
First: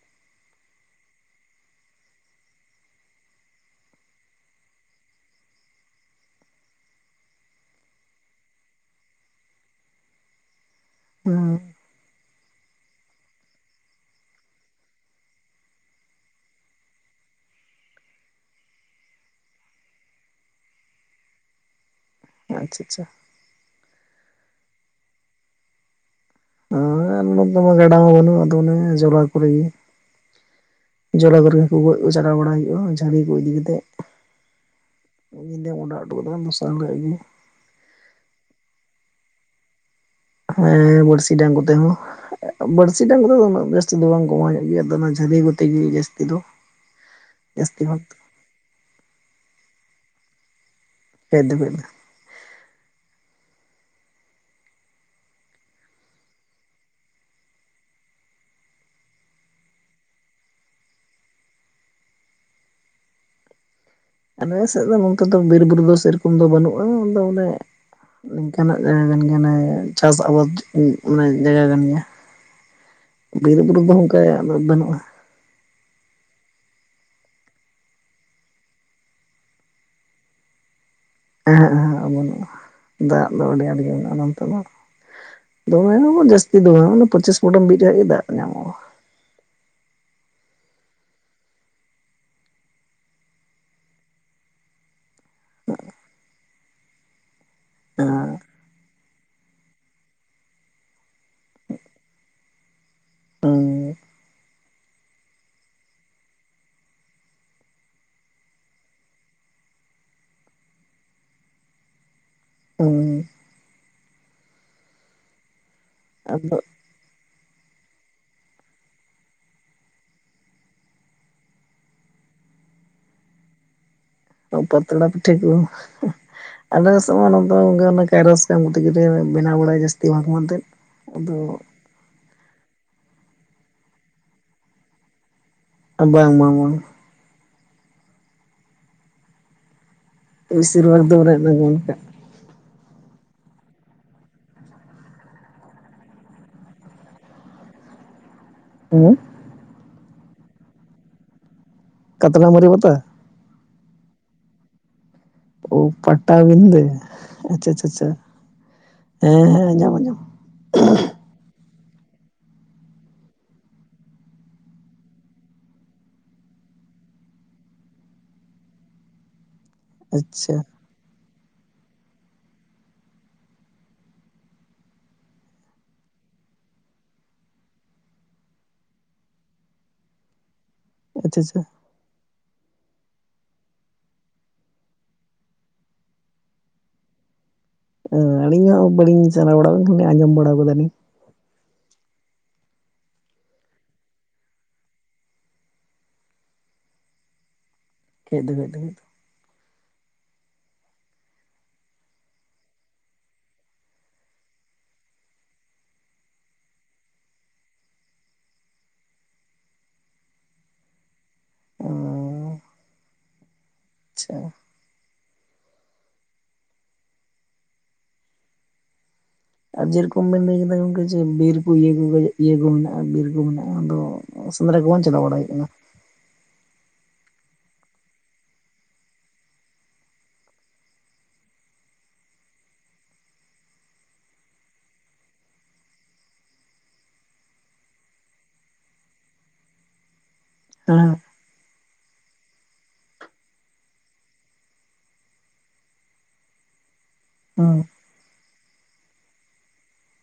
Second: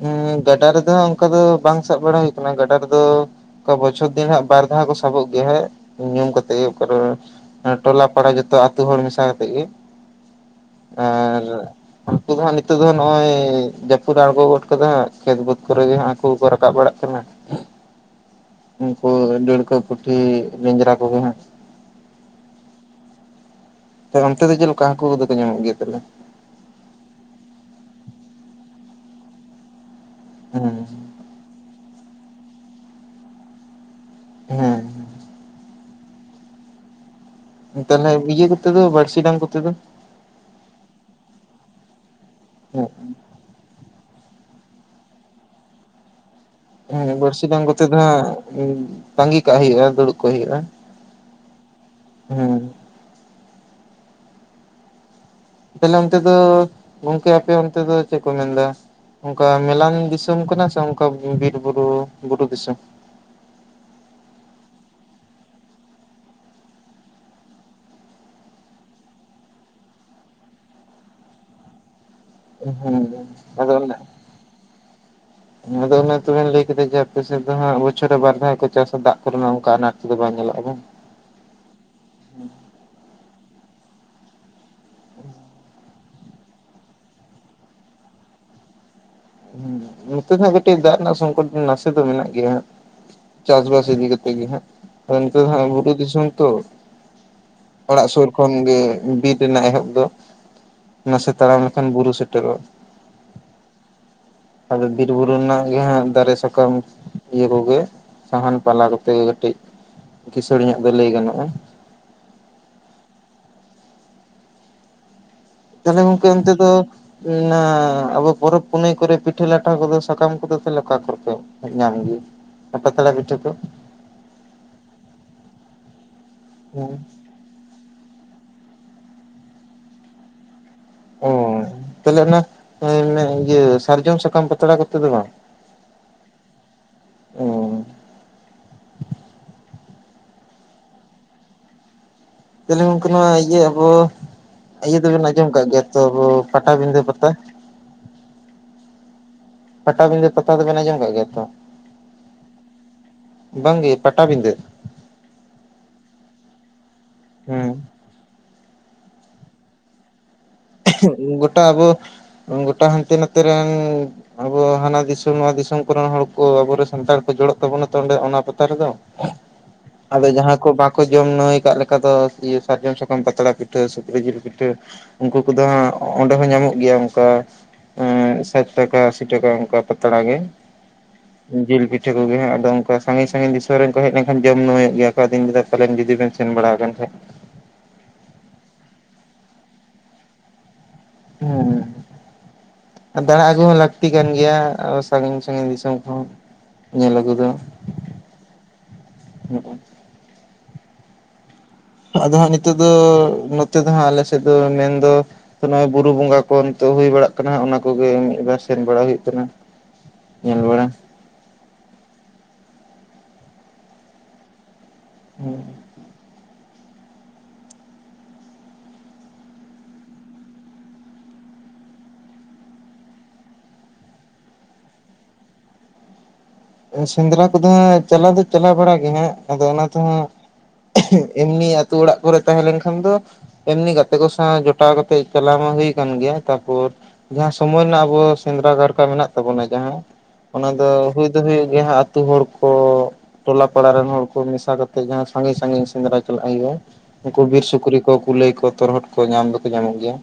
ᱦᱸ ᱜᱟᱰᱟ ᱨᱮᱫᱚ ᱚᱱᱠᱟ ᱫᱚ ᱵᱟᱝ ᱥᱟᱵ ᱵᱟᱲᱟ ᱦᱩᱭ ᱟᱠᱟᱱᱟ ᱜᱟᱰᱟ ᱨᱮᱫᱚ ᱚᱠᱟ ᱵᱚᱪᱷᱚᱨ ᱫᱤᱱ ᱦᱟᱸᱜ ᱵᱟᱨ ᱫᱷᱟᱣ ᱠᱚ ᱥᱟᱵᱚᱜ ᱜᱮᱭᱟ ᱦᱟᱸᱜ ᱧᱩᱢ ᱠᱟᱛᱮᱜ ᱜᱮᱠᱟᱨ ᱴᱚᱞᱟ ᱯᱟᱲᱟ ᱡᱚᱛᱚ ᱟᱛᱩ ᱦᱚᱲ ᱢᱮᱥᱟ ᱠᱟᱛᱮᱜ ᱜᱮ (inaudible) ᱟᱨ ᱩᱱᱠᱩ ᱫᱚ ᱦᱟᱸᱜ ᱱᱤᱛᱚᱜ ᱫᱚ ᱱᱚᱜᱼᱚᱭ ᱡᱟᱹᱯᱩᱫ ᱟᱬᱜᱚ ᱠᱚᱫᱚ ᱦᱟᱸᱜ ᱠᱷᱮᱛ ᱵᱟᱹᱫᱽ ᱠᱚᱨᱮᱜ ᱜᱮ ᱦᱟᱠᱩ ᱠᱚ ᱨᱟᱠᱟᱵ ᱵᱟᱲᱟᱜ ᱠᱟᱱᱟ ᱩᱱᱠᱩ ᱰᱟᱲᱠᱚᱹ ᱯᱩᱴᱷᱤ ᱞᱮᱧᱡᱨᱟ ᱠᱚᱜᱮ ᱦᱟᱜ ᱟᱪᱪᱷᱟ ᱟᱪᱪᱷᱟ ᱛᱟᱦᱮ ᱚᱱᱛᱮ ᱫᱚ ᱪᱮᱫ ᱞᱮᱠᱟ ᱦᱟᱹᱠᱩ ᱠᱚᱫᱚᱠᱚ ᱧᱟᱢᱚᱜ ᱜᱮᱭᱟ ᱛᱟᱦᱮ ᱦᱮᱸ ᱜᱟᱰᱟ ᱢᱟ ᱵᱟᱹᱱᱩᱜ ᱟᱫᱚ ᱚᱱᱮ ᱡᱚᱞᱟ ᱠᱚᱨᱮ ᱜᱮ ᱚ ᱦᱚᱸ ᱡᱚᱞᱞᱟ ᱜᱟᱹᱨᱟᱹ ᱠᱚ ᱜᱚᱡ ᱠᱚ ᱪᱟᱞᱟᱣ ᱵᱟᱲᱟ ᱦᱩᱭᱩᱜᱼᱟ ᱡᱷᱟᱹᱲᱤ ᱠᱚ ᱤᱫᱤ ᱠᱟᱛᱮ ᱤᱧ ᱚᱰᱟᱜ ᱡᱚᱴᱚ ᱠᱟᱫᱟ ᱫᱚᱥᱚᱫ ᱜᱮᱭᱟ ᱛᱟᱞᱮ ᱤᱭᱟᱹᱮ ᱠᱚᱛᱚ ᱵᱚᱲᱥᱤ ᱰᱟᱝ ᱠᱚᱛᱮ ᱫᱚ ᱦᱮᱸ ᱵᱚᱞᱥᱤ ᱰᱟᱝ ᱠᱚᱛᱮ ᱦᱚᱸ ᱵᱟᱹᱲᱥᱤ ᱰᱟᱝ ᱠᱚᱫᱚ ᱫᱚ ᱩᱱᱟᱹᱜ ᱡᱟᱹᱥᱛᱤ ᱫᱚ ᱵᱟᱝ ᱠᱚᱢᱟᱣ ᱧᱚᱜ ᱜᱮᱭᱟ ᱟᱫᱚ ᱚᱱᱟ ᱡᱷᱟᱹᱞᱤ ᱠᱚᱛᱮ ᱜᱮ ᱡᱟᱹᱥᱛᱤ ᱫᱚ ᱦᱮᱸ ᱵᱟᱹᱲᱥᱤ ᱫᱟᱝ ᱡᱟᱹᱥᱛᱤ ᱠᱚᱛᱮ ᱫᱚ ᱵᱷᱟᱜᱽ ᱦᱟᱜ ᱛᱟᱸᱜᱤ ᱠᱟᱜ ᱦᱩᱭᱩᱜᱼᱟ ᱫᱩᱲᱩᱵ ᱠᱚᱜ ᱦᱩᱭᱩᱜᱼᱟ ᱯᱷᱮᱫ ᱫᱚ ᱯᱷᱮᱫ ᱞᱮᱱᱟ ᱦᱮᱸ ᱛᱟᱦᱞᱮ ᱚᱱᱛᱮ ᱫᱚ ᱜᱚᱝᱠᱮ ᱟᱯᱮ ᱚᱱᱛᱮ ᱫᱚ ᱪᱮᱫ ᱠᱚ ᱢᱮᱱᱫᱟ ᱚᱱᱠᱟ ᱢᱮᱞᱟᱱ ᱫᱤᱥᱚᱢ ᱠᱟᱱᱟ ᱥᱮ ᱚᱱᱠᱟ ᱵᱤᱨ ᱵᱩᱨᱩ ᱵᱩᱨᱩ ᱫᱤᱥᱚᱢ ᱟᱞᱮ ᱥᱮᱫ ᱫᱚ ᱱᱚᱝᱠᱟ ᱫᱚ ᱵᱤᱨᱼᱵᱩᱨᱩ ᱫᱚ ᱥᱮᱨᱚᱠᱚᱢ ᱫᱚ ᱵᱟᱹᱱᱩᱜᱼᱟ ᱟᱫᱚ ᱚᱱᱮ ᱾ ᱱᱤᱝᱠᱟᱱᱟᱜ ᱡᱟᱭᱜᱟ ᱠᱟᱱ ᱜᱮᱭᱟ ᱪᱟᱥ ᱟᱵᱟᱫ ᱢᱟᱱᱮ ᱡᱟᱭᱜᱟ ᱠᱟᱱ ᱜᱮᱭᱟ ᱾ ᱦᱮᱸ ᱟᱫᱚ ᱵᱤᱨᱼᱵᱩᱨᱩ ᱫᱚ ᱚᱱᱟ ᱚᱱᱠᱟ ᱫᱚ ᱵᱟᱹᱱᱩᱜᱼᱟ ᱾ ᱟᱫᱚ ᱚᱱᱟ ᱛᱚᱵᱮᱱ ᱞᱟᱹᱭ ᱠᱮᱫᱟ ᱡᱮ ᱟᱯᱮ ᱥᱮᱫ ᱫᱚ ᱦᱟᱜ ᱵᱚᱪᱷᱚᱨ ᱨᱮ ᱵᱟᱨ ᱫᱷᱟᱣ ᱠᱚ ᱪᱟᱥᱟ ᱫᱟᱜ ᱠᱚᱨᱮᱱᱟᱜ ᱚᱱᱠᱟ ᱟᱱᱟᱴ ᱠᱚ ᱫᱚ ᱵᱟᱝ ᱧᱮᱞᱚᱜᱼᱟ ᱵᱟᱝ ᱾ ᱦᱮᱸ ᱵᱟᱹᱱᱩᱜᱼᱟ ᱫᱟᱜ ᱫᱚ ᱟᱹᱰᱤ ᱟᱸᱴ ᱜᱮ ᱢᱮᱱᱟᱜᱼᱟ ᱱᱚᱱᱛᱮ ᱫᱚ ᱾ ᱫᱚᱢᱮ ᱦᱚᱸ ᱵᱟᱝ ᱡᱟᱹᱥᱛᱤ ᱫᱚ ᱯᱚᱸᱪᱤᱥ ᱯᱷᱚᱴᱚᱢ ᱵᱤᱜ ᱨᱮᱭᱟᱜ ᱜᱮ ᱫᱟᱜ ᱧᱟᱢᱚᱜᱼᱟ ᱾ ᱦᱮᱸ ᱱᱚᱛᱮ ᱫᱚᱜ ᱠᱟᱹᱴᱤᱡ ᱫᱟᱜ ᱨᱮᱱᱟᱜ ᱥᱚᱝᱠᱚᱴ ᱫᱚ ᱱᱟᱥᱮ ᱫᱚ ᱢᱮᱱᱟᱜ ᱜᱮᱭᱟ ᱦᱟᱜ ᱾ ᱪᱟᱥ ᱵᱟᱥ ᱤᱫᱤ ᱠᱟᱛᱮᱜ ᱜᱮᱦᱟ ᱱᱚᱛᱮ ᱫᱚ ᱵᱩᱨᱩ ᱫᱤᱥᱚᱢᱚᱱ ᱛᱚ ᱾ ᱚᱲᱟᱜ ᱥᱩᱨ ᱠᱷᱚᱱᱜᱮ ᱵᱤᱨ ᱨᱮᱱᱟᱜ ᱮᱦᱚᱵ ᱫᱚ ᱱᱟᱥᱮ ᱛᱟᱲᱟᱢ ᱞᱮᱠᱷᱟᱱ ᱵᱩᱨᱩ ᱥᱮᱴᱮᱨᱚᱜᱼᱟ ᱾ ᱦᱮᱸ ᱟᱫᱚ ᱵᱤᱨ ᱵᱩᱨᱩ ᱨᱮᱱᱟᱜ ᱜᱮ ᱦᱟᱸᱜ ᱫᱟᱨᱮ ᱥᱟᱠᱟᱢ ᱤᱭᱟᱹ ᱠᱚᱜᱮ ᱾ ᱥᱟᱦᱟᱱ ᱯᱟᱞᱟ ᱠᱚᱛᱮ ᱠᱟᱹᱴᱤᱡ ᱠᱤᱥᱟᱹᱲ ᱧᱚᱜ ᱜᱮ ᱞᱟᱹᱭ ᱜᱟᱱᱚᱜᱼᱟ ᱾ ᱦᱩᱸ ᱾ ᱛᱟᱦᱚᱞᱮ ᱜᱚᱢᱠᱮ ᱚᱱᱛᱮ ᱟᱫᱚ ᱫᱚ ᱾ ᱱᱟ ᱟᱵᱚ ᱯᱚᱨᱵᱽ ᱯᱩᱱᱟᱹᱭ ᱠᱚᱨᱮ ᱯᱤᱴᱷᱟᱹ ᱞᱟᱴᱷᱟ ᱠᱚᱫᱚ ᱥᱟᱠᱟᱢ ᱠᱚᱫᱚ ᱛᱟᱦᱚᱞᱮ ᱚᱠᱟ ᱠᱚᱨᱮ ᱯᱮ ᱾ ᱧᱟᱢ ᱜᱮ ᱯᱟᱛᱲᱟ ᱯᱤᱴᱷᱟᱹ ᱠᱚ ᱾ ᱚᱸ ᱯᱟᱛᱲᱟ ᱯᱤᱴᱷᱟᱹ ᱠᱚ ᱟᱞᱮ ᱥᱮᱱ ᱢᱟ ᱱ ᱾ ᱟᱫᱚ ᱚᱱᱠᱟ ᱚᱱᱟ ᱠᱟᱭᱨᱟ ᱥᱟᱠᱟᱢ ᱛᱮ ᱜᱮ ᱞᱮ ᱵᱮᱱᱟᱣ ᱵᱟᱲᱟᱭᱟ ᱡᱟᱹᱥᱛᱤ ᱢᱟᱡᱷᱮ ᱢᱚᱫᱫᱷᱮ ᱟᱫᱚ ᱛᱟᱦᱞᱮ ᱚᱱᱟ ᱤᱭᱟᱹ ᱥᱟᱨᱡᱚᱢ ᱥᱟᱠᱟᱢ ᱯᱟᱛᱲᱟ ᱠᱚᱛᱮ ᱫᱚ ᱵᱟᱝ ᱾ ᱵᱟᱝ ᱵᱟᱝ ᱵᱟᱝ ᱾ ᱵᱤᱥᱤᱨᱵᱟᱫᱽ ᱫᱚᱣᱨᱱᱟ ᱜᱚᱢᱠᱟ (unintelligible) ᱛᱟᱦᱚᱞᱮ ᱜᱚᱢᱠᱮ ᱱᱚᱣᱟ ᱤᱭᱟᱹ ᱟᱵᱚ ᱤᱭᱟᱹ ᱫᱚᱵᱮᱱ ᱟᱸᱡᱚᱢ ᱟᱠᱟᱫ ᱜᱮᱭᱟ ᱛᱚ ᱟᱵᱚ ᱯᱟᱴᱟᱵᱤᱫᱟᱹ ᱯᱟᱛᱟ ᱾ ᱦᱩᱸ ᱯᱟᱴᱟᱵᱤᱫᱟᱹ ᱯᱟᱛᱟ ᱫᱚ ᱵᱮᱱ ᱟᱸᱡᱚᱢ ᱟᱠᱟᱫ ᱜᱮᱭᱟ ᱛᱚ ᱾ ᱠᱟᱛᱨᱟ ᱢᱚᱨᱩ ᱯᱟᱛᱟ ᱾ ᱵᱟᱝ ᱜᱮ ᱯᱟᱴᱟᱵᱤᱫᱟᱹ ᱾ ᱚ ᱯᱟᱴᱟᱵᱤᱫᱟᱹ ᱟᱪᱪᱷᱟ ᱦᱮᱸ ᱟᱪᱪᱷᱟ ᱪᱷᱟ ᱦᱮᱸ ᱦᱮᱸ ᱟᱸᱡᱚᱢ ᱟᱸᱡᱚᱢ ᱾ ᱜᱳᱴᱟ ᱟᱵᱚ ᱜᱳᱴᱟ ᱦᱟᱱᱛᱮ ᱱᱟᱛᱮ ᱨᱮᱱ ᱾ ᱟᱵᱚ ᱦᱟᱱᱟ ᱫᱤᱥᱚᱢ ᱱᱚᱣᱟ ᱫᱤᱥᱚᱢ ᱠᱚ ᱨᱮᱱ ᱦᱚᱲ ᱠᱚ ᱟᱵᱚ ᱨᱮᱱ ᱥᱟᱱᱛᱟᱲ ᱠᱚ ᱡᱚᱲᱚᱜ ᱛᱟᱵᱚᱱᱟ ᱛᱚ ᱚᱸᱰᱮ ᱚᱱᱟ ᱯᱟᱛᱟ ᱨᱮᱫᱚ ᱾ (unintelligible) ᱟᱫᱚ ᱟᱪᱪᱷᱟ ᱡᱟᱦᱟᱸ ᱠᱚ ᱵᱟ ᱾ ᱠᱚ ᱡᱚᱢ ᱱᱟᱹᱣᱟᱹᱭ ᱟᱠᱟᱫ ᱞᱮᱠᱟ ᱫᱚ ᱤᱭᱟᱹ ᱥᱟᱨᱡᱚᱢ ᱥᱟᱠᱟᱢ ᱯᱟᱛᱲᱟ ᱯᱤᱴᱷᱟᱹ ᱥᱩᱠᱨᱤ ᱡᱤᱞ ᱯᱤᱴᱷᱟᱹ ᱩᱱᱠᱩ ᱾ ᱩᱱᱠᱩ ᱫᱚ ᱦᱟᱸᱜ ᱚᱸᱰᱮ ᱦᱚᱸ ᱧᱟᱢᱚᱜ ᱜᱮᱭᱟ ᱚᱱᱠᱟ ᱾ ᱥᱟᱴ ᱴᱟᱠᱟ ᱟᱥᱤ ᱴᱟᱠᱟ ᱚᱱᱠᱟ ᱯᱟᱛᱲᱟ ᱜᱮ ᱟᱪᱪᱷᱟ ᱟᱪᱪᱷᱟ ᱡᱤᱞ ᱯᱤᱴ--᱾ ᱴᱷᱟᱹ ᱠᱚᱜᱮ ᱦᱟᱜ ᱟᱫᱚ ᱚᱱᱠᱟ ᱥᱟᱺᱜᱤᱧ ᱥᱟᱺᱜᱤᱧ ᱫᱤᱥᱚᱢ ᱨᱮᱱ ᱠᱚ ᱦᱮᱡ ᱞᱮᱱᱟᱱ ᱡᱚᱢ ᱱᱟᱹᱣᱟᱹᱭᱚᱜ ᱜᱮᱭᱟᱠᱟ ᱟᱫᱚᱧ ᱞᱟᱹᱭ ᱮᱫᱟ ᱯᱟᱞᱮᱱ ᱡᱚᱫᱤ ᱵᱮᱱ ᱥᱮᱱ ᱵᱟᱲᱟ ᱟᱠᱟᱱ ᱠᱷᱟᱱ ᱾ ᱟᱹᱞᱤᱧ ᱦᱚᱸ ᱵᱟᱞᱤᱧ ᱪᱟᱞᱟᱣ ᱵᱟᱲᱟ ᱟᱠᱟᱱᱟ ᱠᱷᱟᱞᱤ ᱟᱸᱡᱚᱢ ᱵᱟᱲᱟ ᱟᱠᱟᱫᱟᱞᱤᱧ ᱾ ᱦᱮᱸ ᱦᱮᱸ ᱾ ᱫᱟᱬᱟ ᱟᱹᱜᱩ ᱦᱚᱸ ᱞᱟᱹᱠᱛᱤ ᱠᱟᱱ ᱜᱮᱭᱟ ᱥᱟᱺᱜᱤᱧ ᱥᱟᱺᱜᱤᱧ ᱫᱤᱥᱚᱢ ᱠᱚᱦᱚ ᱾ ᱧᱮᱞ ᱟᱜᱩ ᱫᱚ ᱾ ᱠᱷᱮᱫ ᱵᱮᱫ ᱜᱮ ᱾ ᱦᱩᱸᱩᱜ ᱾ ᱟᱫᱚ ᱦᱟᱸᱜ ᱱᱤᱛᱚᱜ ᱫᱚ ᱱᱚᱛᱮ ᱫᱚ ᱦᱟᱸᱜ ᱟᱞᱮ ᱥᱮᱫ ᱫᱚ ᱢᱮᱱᱫᱚ ᱾ ᱱᱚᱜᱼᱚᱭ ᱵᱩᱨᱩ ᱵᱚᱸᱜᱟ ᱠᱚ ᱱᱤᱛᱚᱜ ᱦᱩᱭ ᱵᱟᱲᱟᱜ ᱠᱟᱱᱟ ᱚᱱᱟ ᱠᱚᱜᱮ ᱢᱤᱫᱵᱟᱨ ᱥᱮᱱ ᱵᱟᱲᱟ ᱦᱩᱭᱩᱜ ᱠᱟᱱᱟ ᱧᱮᱞ ᱵᱟᱲᱟ ᱚ ᱟᱪᱪᱷᱟ ᱾ ᱦᱮᱸ ᱾ ᱟᱨ ᱡᱮᱨᱚᱠᱚᱢ ᱵᱮᱱ ᱞᱟᱹᱭ ᱠᱮᱫᱟ ᱜᱚᱝᱠᱮ ᱡᱮ ᱵᱤᱨ ᱠᱚ ᱤᱭᱟᱹ ᱠᱚ ᱤᱭᱟᱹ ᱠᱚ ᱢᱮᱱᱟᱜᱼᱟ ᱵᱤᱨ ᱠᱚ ᱢᱮᱱᱟᱜᱼᱟ ᱟᱫᱚ ᱾ ᱥᱮᱸᱫᱽᱨᱟ ᱠᱚ ᱵᱟᱝ ᱪᱟᱞᱟᱣ ᱵᱟᱲᱟ ᱦᱩᱭᱩᱜ ᱠᱟᱱᱟ ᱾ ᱥᱮᱸᱫᱽᱨᱟ ᱠᱚᱫᱚ ᱦᱟᱸᱜ ᱪᱟᱞᱟᱣ ᱫᱚ ᱪᱟᱞᱟᱣ ᱵᱟᱲᱟᱜ ᱜᱮ ᱦᱟᱸᱜ ᱟᱫᱚ ᱚᱱᱟ ᱛᱮᱦᱚᱸ ᱾ ᱮᱢᱱᱤ ᱟᱛᱩ ᱚᱲᱟᱜ ᱠᱚᱨᱮ ᱛᱟᱦᱮᱸ ᱞᱮᱱᱠᱷᱟᱱ ᱫᱚ ᱾ ᱦᱮ ᱞᱤᱱᱤᱝ ᱜᱟᱛᱮ ᱠᱚ ᱥᱟᱶ ᱡᱚᱴᱟᱣ ᱠᱟᱛᱮ ᱪᱟᱞᱟᱣ ᱢᱟ ᱦᱩᱭ ᱠᱟᱱ ᱜᱮᱭᱟ ᱛᱟᱯᱚᱨ ᱾ ᱡᱟᱦᱟᱸ ᱥᱚᱢᱚᱭ ᱨᱮᱱᱟᱜ ᱟᱵᱚ ᱥᱮᱸᱫᱽᱨᱟ ᱠᱟᱨᱠᱟ ᱢᱮᱱᱟᱜ ᱛᱟᱵᱚᱱᱟ ᱡᱟᱦᱟᱸ ᱚᱱᱟ ᱫᱚ ᱠᱟᱱᱟ ᱦᱩᱭ ᱾ ᱦᱩᱭᱩᱜ ᱜᱮᱭᱟ ᱦᱟᱸᱜ ᱟᱛᱳ ᱦᱚᱲ ᱠᱚ ᱾ ᱴᱚᱞᱟ ᱯᱟᱲᱟ ᱨᱮᱱ ᱦᱚᱲ ᱠᱚ ᱢᱮᱥᱟ ᱠᱟᱛᱮᱜ ᱡᱟᱦᱟᱸ ᱥᱟᱺᱜᱤᱧ ᱥᱟᱜᱤᱧ ᱥᱮᱸᱫᱽᱨᱟ ᱪᱟᱞᱟᱜ ᱦᱩᱭᱩᱜᱼᱟ᱾ ᱩᱱᱠᱩ ᱵᱤᱨ ᱦᱮᱸ ᱦᱮᱸ ᱥᱩᱠᱨᱤ ᱠᱚ ᱠᱩᱞᱟᱹᱭ ᱠᱚ ᱛᱚᱨᱦᱚᱫ ᱠᱚ ᱧᱟᱢ ᱫᱚᱠᱚ ᱧᱟᱢᱚᱜ ᱜᱮᱭᱟ᱾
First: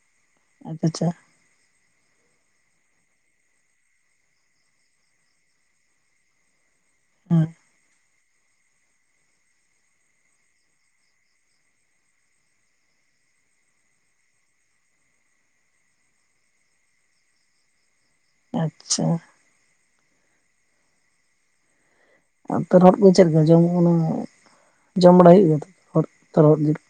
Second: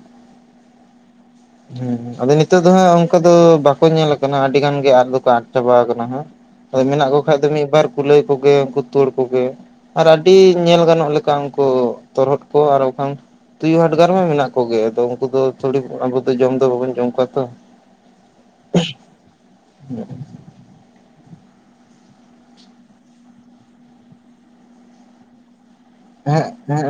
ᱟᱪᱪᱷᱟ ᱟᱪᱪᱷᱟ᱾ ᱦᱮᱸ ᱟᱫᱚ ᱱᱤᱛᱚᱜ ᱫᱚ ᱦᱟᱸᱜ ᱚᱱᱠᱟ ᱫᱚ ᱵᱟᱠᱚ ᱧᱮᱞ ᱟᱠᱟᱱᱟ ᱟᱹᱰᱤ ᱜᱟᱱ ᱜᱮ ᱟᱫ ᱫᱚ ᱠᱚ ᱟᱫ ᱪᱟᱵᱟ ᱟᱠᱟᱱᱟ ᱟᱫᱚ ᱢᱮᱱᱟᱜ ᱠᱚ ᱠᱷᱟᱱ ᱟᱪᱪᱷᱟ ᱫᱚ ᱢᱤᱫᱵᱟᱨ ᱠᱩᱞᱟᱹᱭ ᱠᱚᱜᱮ ᱩᱱᱠᱩ ᱛᱩᱲ ᱠᱚᱜᱮ ᱟᱨ ᱟᱹᱰᱤ ᱧᱮᱞ ᱜᱟᱱᱚᱜ ᱞᱮᱠᱟ ᱩᱱᱠᱩ ᱛᱚᱨᱦᱚᱫ ᱠᱚ ᱟᱨ ᱵᱟᱝ ᱠᱷᱟᱱ ᱛᱩᱭᱩ ᱦᱟᱰᱜᱟᱨ ᱦᱚᱸ ᱢᱮᱱᱟᱜ ᱠᱚ ᱜᱮᱭᱟ ᱟᱫᱚ ᱩᱱᱠᱩ ᱛᱷᱚᱲᱤ ᱟᱵᱚ ᱡᱚᱢ ᱫᱚ ᱵᱟᱵᱚᱱ ᱡᱚᱢ ᱠᱚᱣᱟ ᱛᱚ ᱟᱪᱪᱷᱟ (unintelligible) ᱛᱚᱨᱦᱚᱫ ᱠᱚ ᱪᱮ ᱞᱮᱠᱟ ᱡᱚᱢ ᱵᱟᱲᱟ ᱦᱩᱭᱩᱜ ᱜᱮᱭᱟ ᱛᱚ᱾ ᱛᱚᱨᱦᱚᱫ ᱦᱮᱸᱜ ᱛᱚᱨᱦᱚᱫ ᱡᱤᱞ ᱦᱮᱸᱜ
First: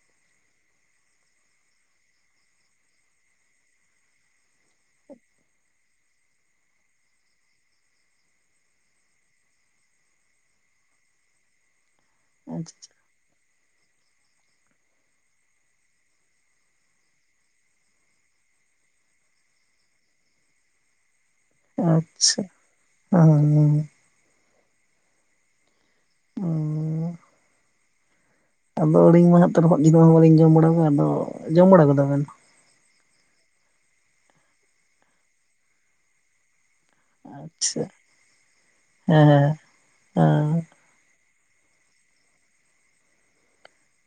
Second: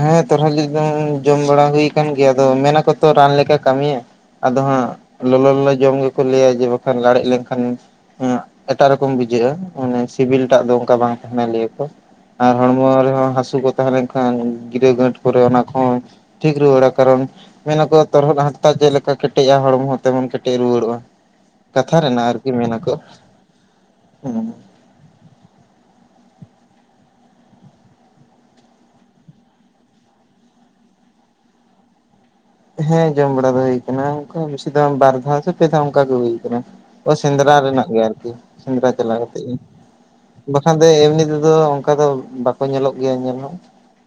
ᱦᱮᱸ ᱛᱚᱨᱦᱚᱫ ᱡᱤᱞ ᱫᱚ ᱡᱚᱢ ᱵᱟᱲᱟ ᱦᱩᱭ ᱟᱠᱟᱱ ᱜᱮᱭᱟ ᱟᱫᱚ ᱢᱮᱱᱟ ᱠᱚ ᱛᱚ ᱨᱟᱱ ᱞᱮᱠᱟ ᱠᱟᱹᱢᱤᱭᱟ᱾ ᱟᱫᱚ ᱦᱟᱸᱜ ᱞᱚᱞᱚ ᱞᱚᱞᱚ ᱡᱚᱢ ᱜᱮᱠᱚ ᱞᱟᱹᱭᱟ ᱡᱮ ᱵᱟᱠᱷᱟᱱ ᱞᱮᱱᱠᱷᱟᱱ ᱦᱮᱸ ᱮᱴᱟᱜ ᱨᱚᱠᱚᱢ ᱵᱩᱡᱷᱟᱹᱜᱼᱟ ᱢᱟᱱᱮ ᱥᱤᱵᱤᱞ ᱴᱟᱜ ᱫᱚ ᱚᱱᱠᱟ ᱵᱟᱝ ᱛᱟᱦᱮᱱᱟ ᱞᱟᱹᱭᱟ ᱠᱚ᱾ ᱟᱨ ᱟᱪᱪᱷᱟ ᱦᱚᱲᱢᱚ ᱨᱮᱦᱚᱸ ᱦᱟᱹᱥᱩ ᱠᱚ ᱛᱟᱦᱮᱸ ᱞᱮᱱ ᱠᱷᱟᱱ ᱜᱤᱨᱟᱹ ᱜᱟᱹᱴ ᱠᱚᱨᱮ ᱚᱱᱟ ᱠᱚᱦᱚᱸ ᱴᱷᱤᱠ ᱨᱩᱣᱟᱹᱲᱟ ᱠᱟᱨᱚᱱ ᱢᱮᱱᱟᱠᱚ ᱛᱚᱨᱦᱚᱫ ᱦᱟᱛᱛᱟ ᱪᱮᱫ ᱞᱮᱠᱟ ᱠᱮᱴᱮᱡᱼᱟ ᱦᱚᱲᱢᱚ ᱦᱚᱸ ᱛᱮᱢᱚᱱ ᱠᱮᱴᱮᱡ ᱨᱩᱣᱟᱹᱲᱚᱜᱼᱟ᱾ ᱠᱟᱛᱷᱟ ᱨᱮᱱᱟᱜ ᱟᱪᱪᱷᱟ ᱟᱨᱠᱤ ᱢᱮᱱᱟᱠᱚ ᱦᱮᱸ (inaudible) ᱦᱮᱸ (unintelligible) ᱟᱫᱚ ᱟᱹᱞᱤᱧ ᱢᱟ ᱛᱚᱨᱦᱚᱫ ᱡᱤᱞ ᱢᱟ ᱵᱟᱹᱞᱤᱧ ᱡᱚᱢ ᱵᱟᱲᱟ ᱠᱚᱣᱟ ᱟᱫᱚ ᱡᱚᱢ ᱵᱟᱲᱟ ᱟᱠᱟᱫᱟ ᱵᱮᱱ ᱦᱮᱸ ᱡᱚᱢ ᱵᱟᱲᱟ ᱫᱚ ᱦᱩᱹᱭ ᱟᱠᱟᱱᱟᱠᱟ ᱵᱤᱥ ᱵᱟᱨ ᱫᱷᱟᱣ ᱥᱮ ᱯᱮ ᱫᱷᱟᱣ ᱚᱱᱠᱟ ᱜᱮ ᱦᱩᱭ ᱟᱠᱟᱱᱟ᱾ ᱥᱮᱸᱫᱽᱨᱟ ᱟᱪᱪᱷᱟ ᱨᱮᱱᱟᱜ ᱜᱮ ᱟᱨᱠᱤ ᱥᱮᱸᱫᱽᱨᱟ ᱪᱟᱞᱟᱣ ᱦᱮᱸ ᱠᱟᱛᱮ ᱦᱮᱸ ᱜᱮ ᱦᱮᱸ ᱵᱟᱠᱷᱟᱱ ᱛᱮ ᱮᱢᱱᱤ ᱛᱮᱫᱚ ᱚᱱᱠᱟ ᱫᱚ ᱵᱟᱠᱚ ᱧᱮᱞᱚᱜ ᱜᱮᱭᱟ ᱧᱮᱞ ᱦᱚᱸ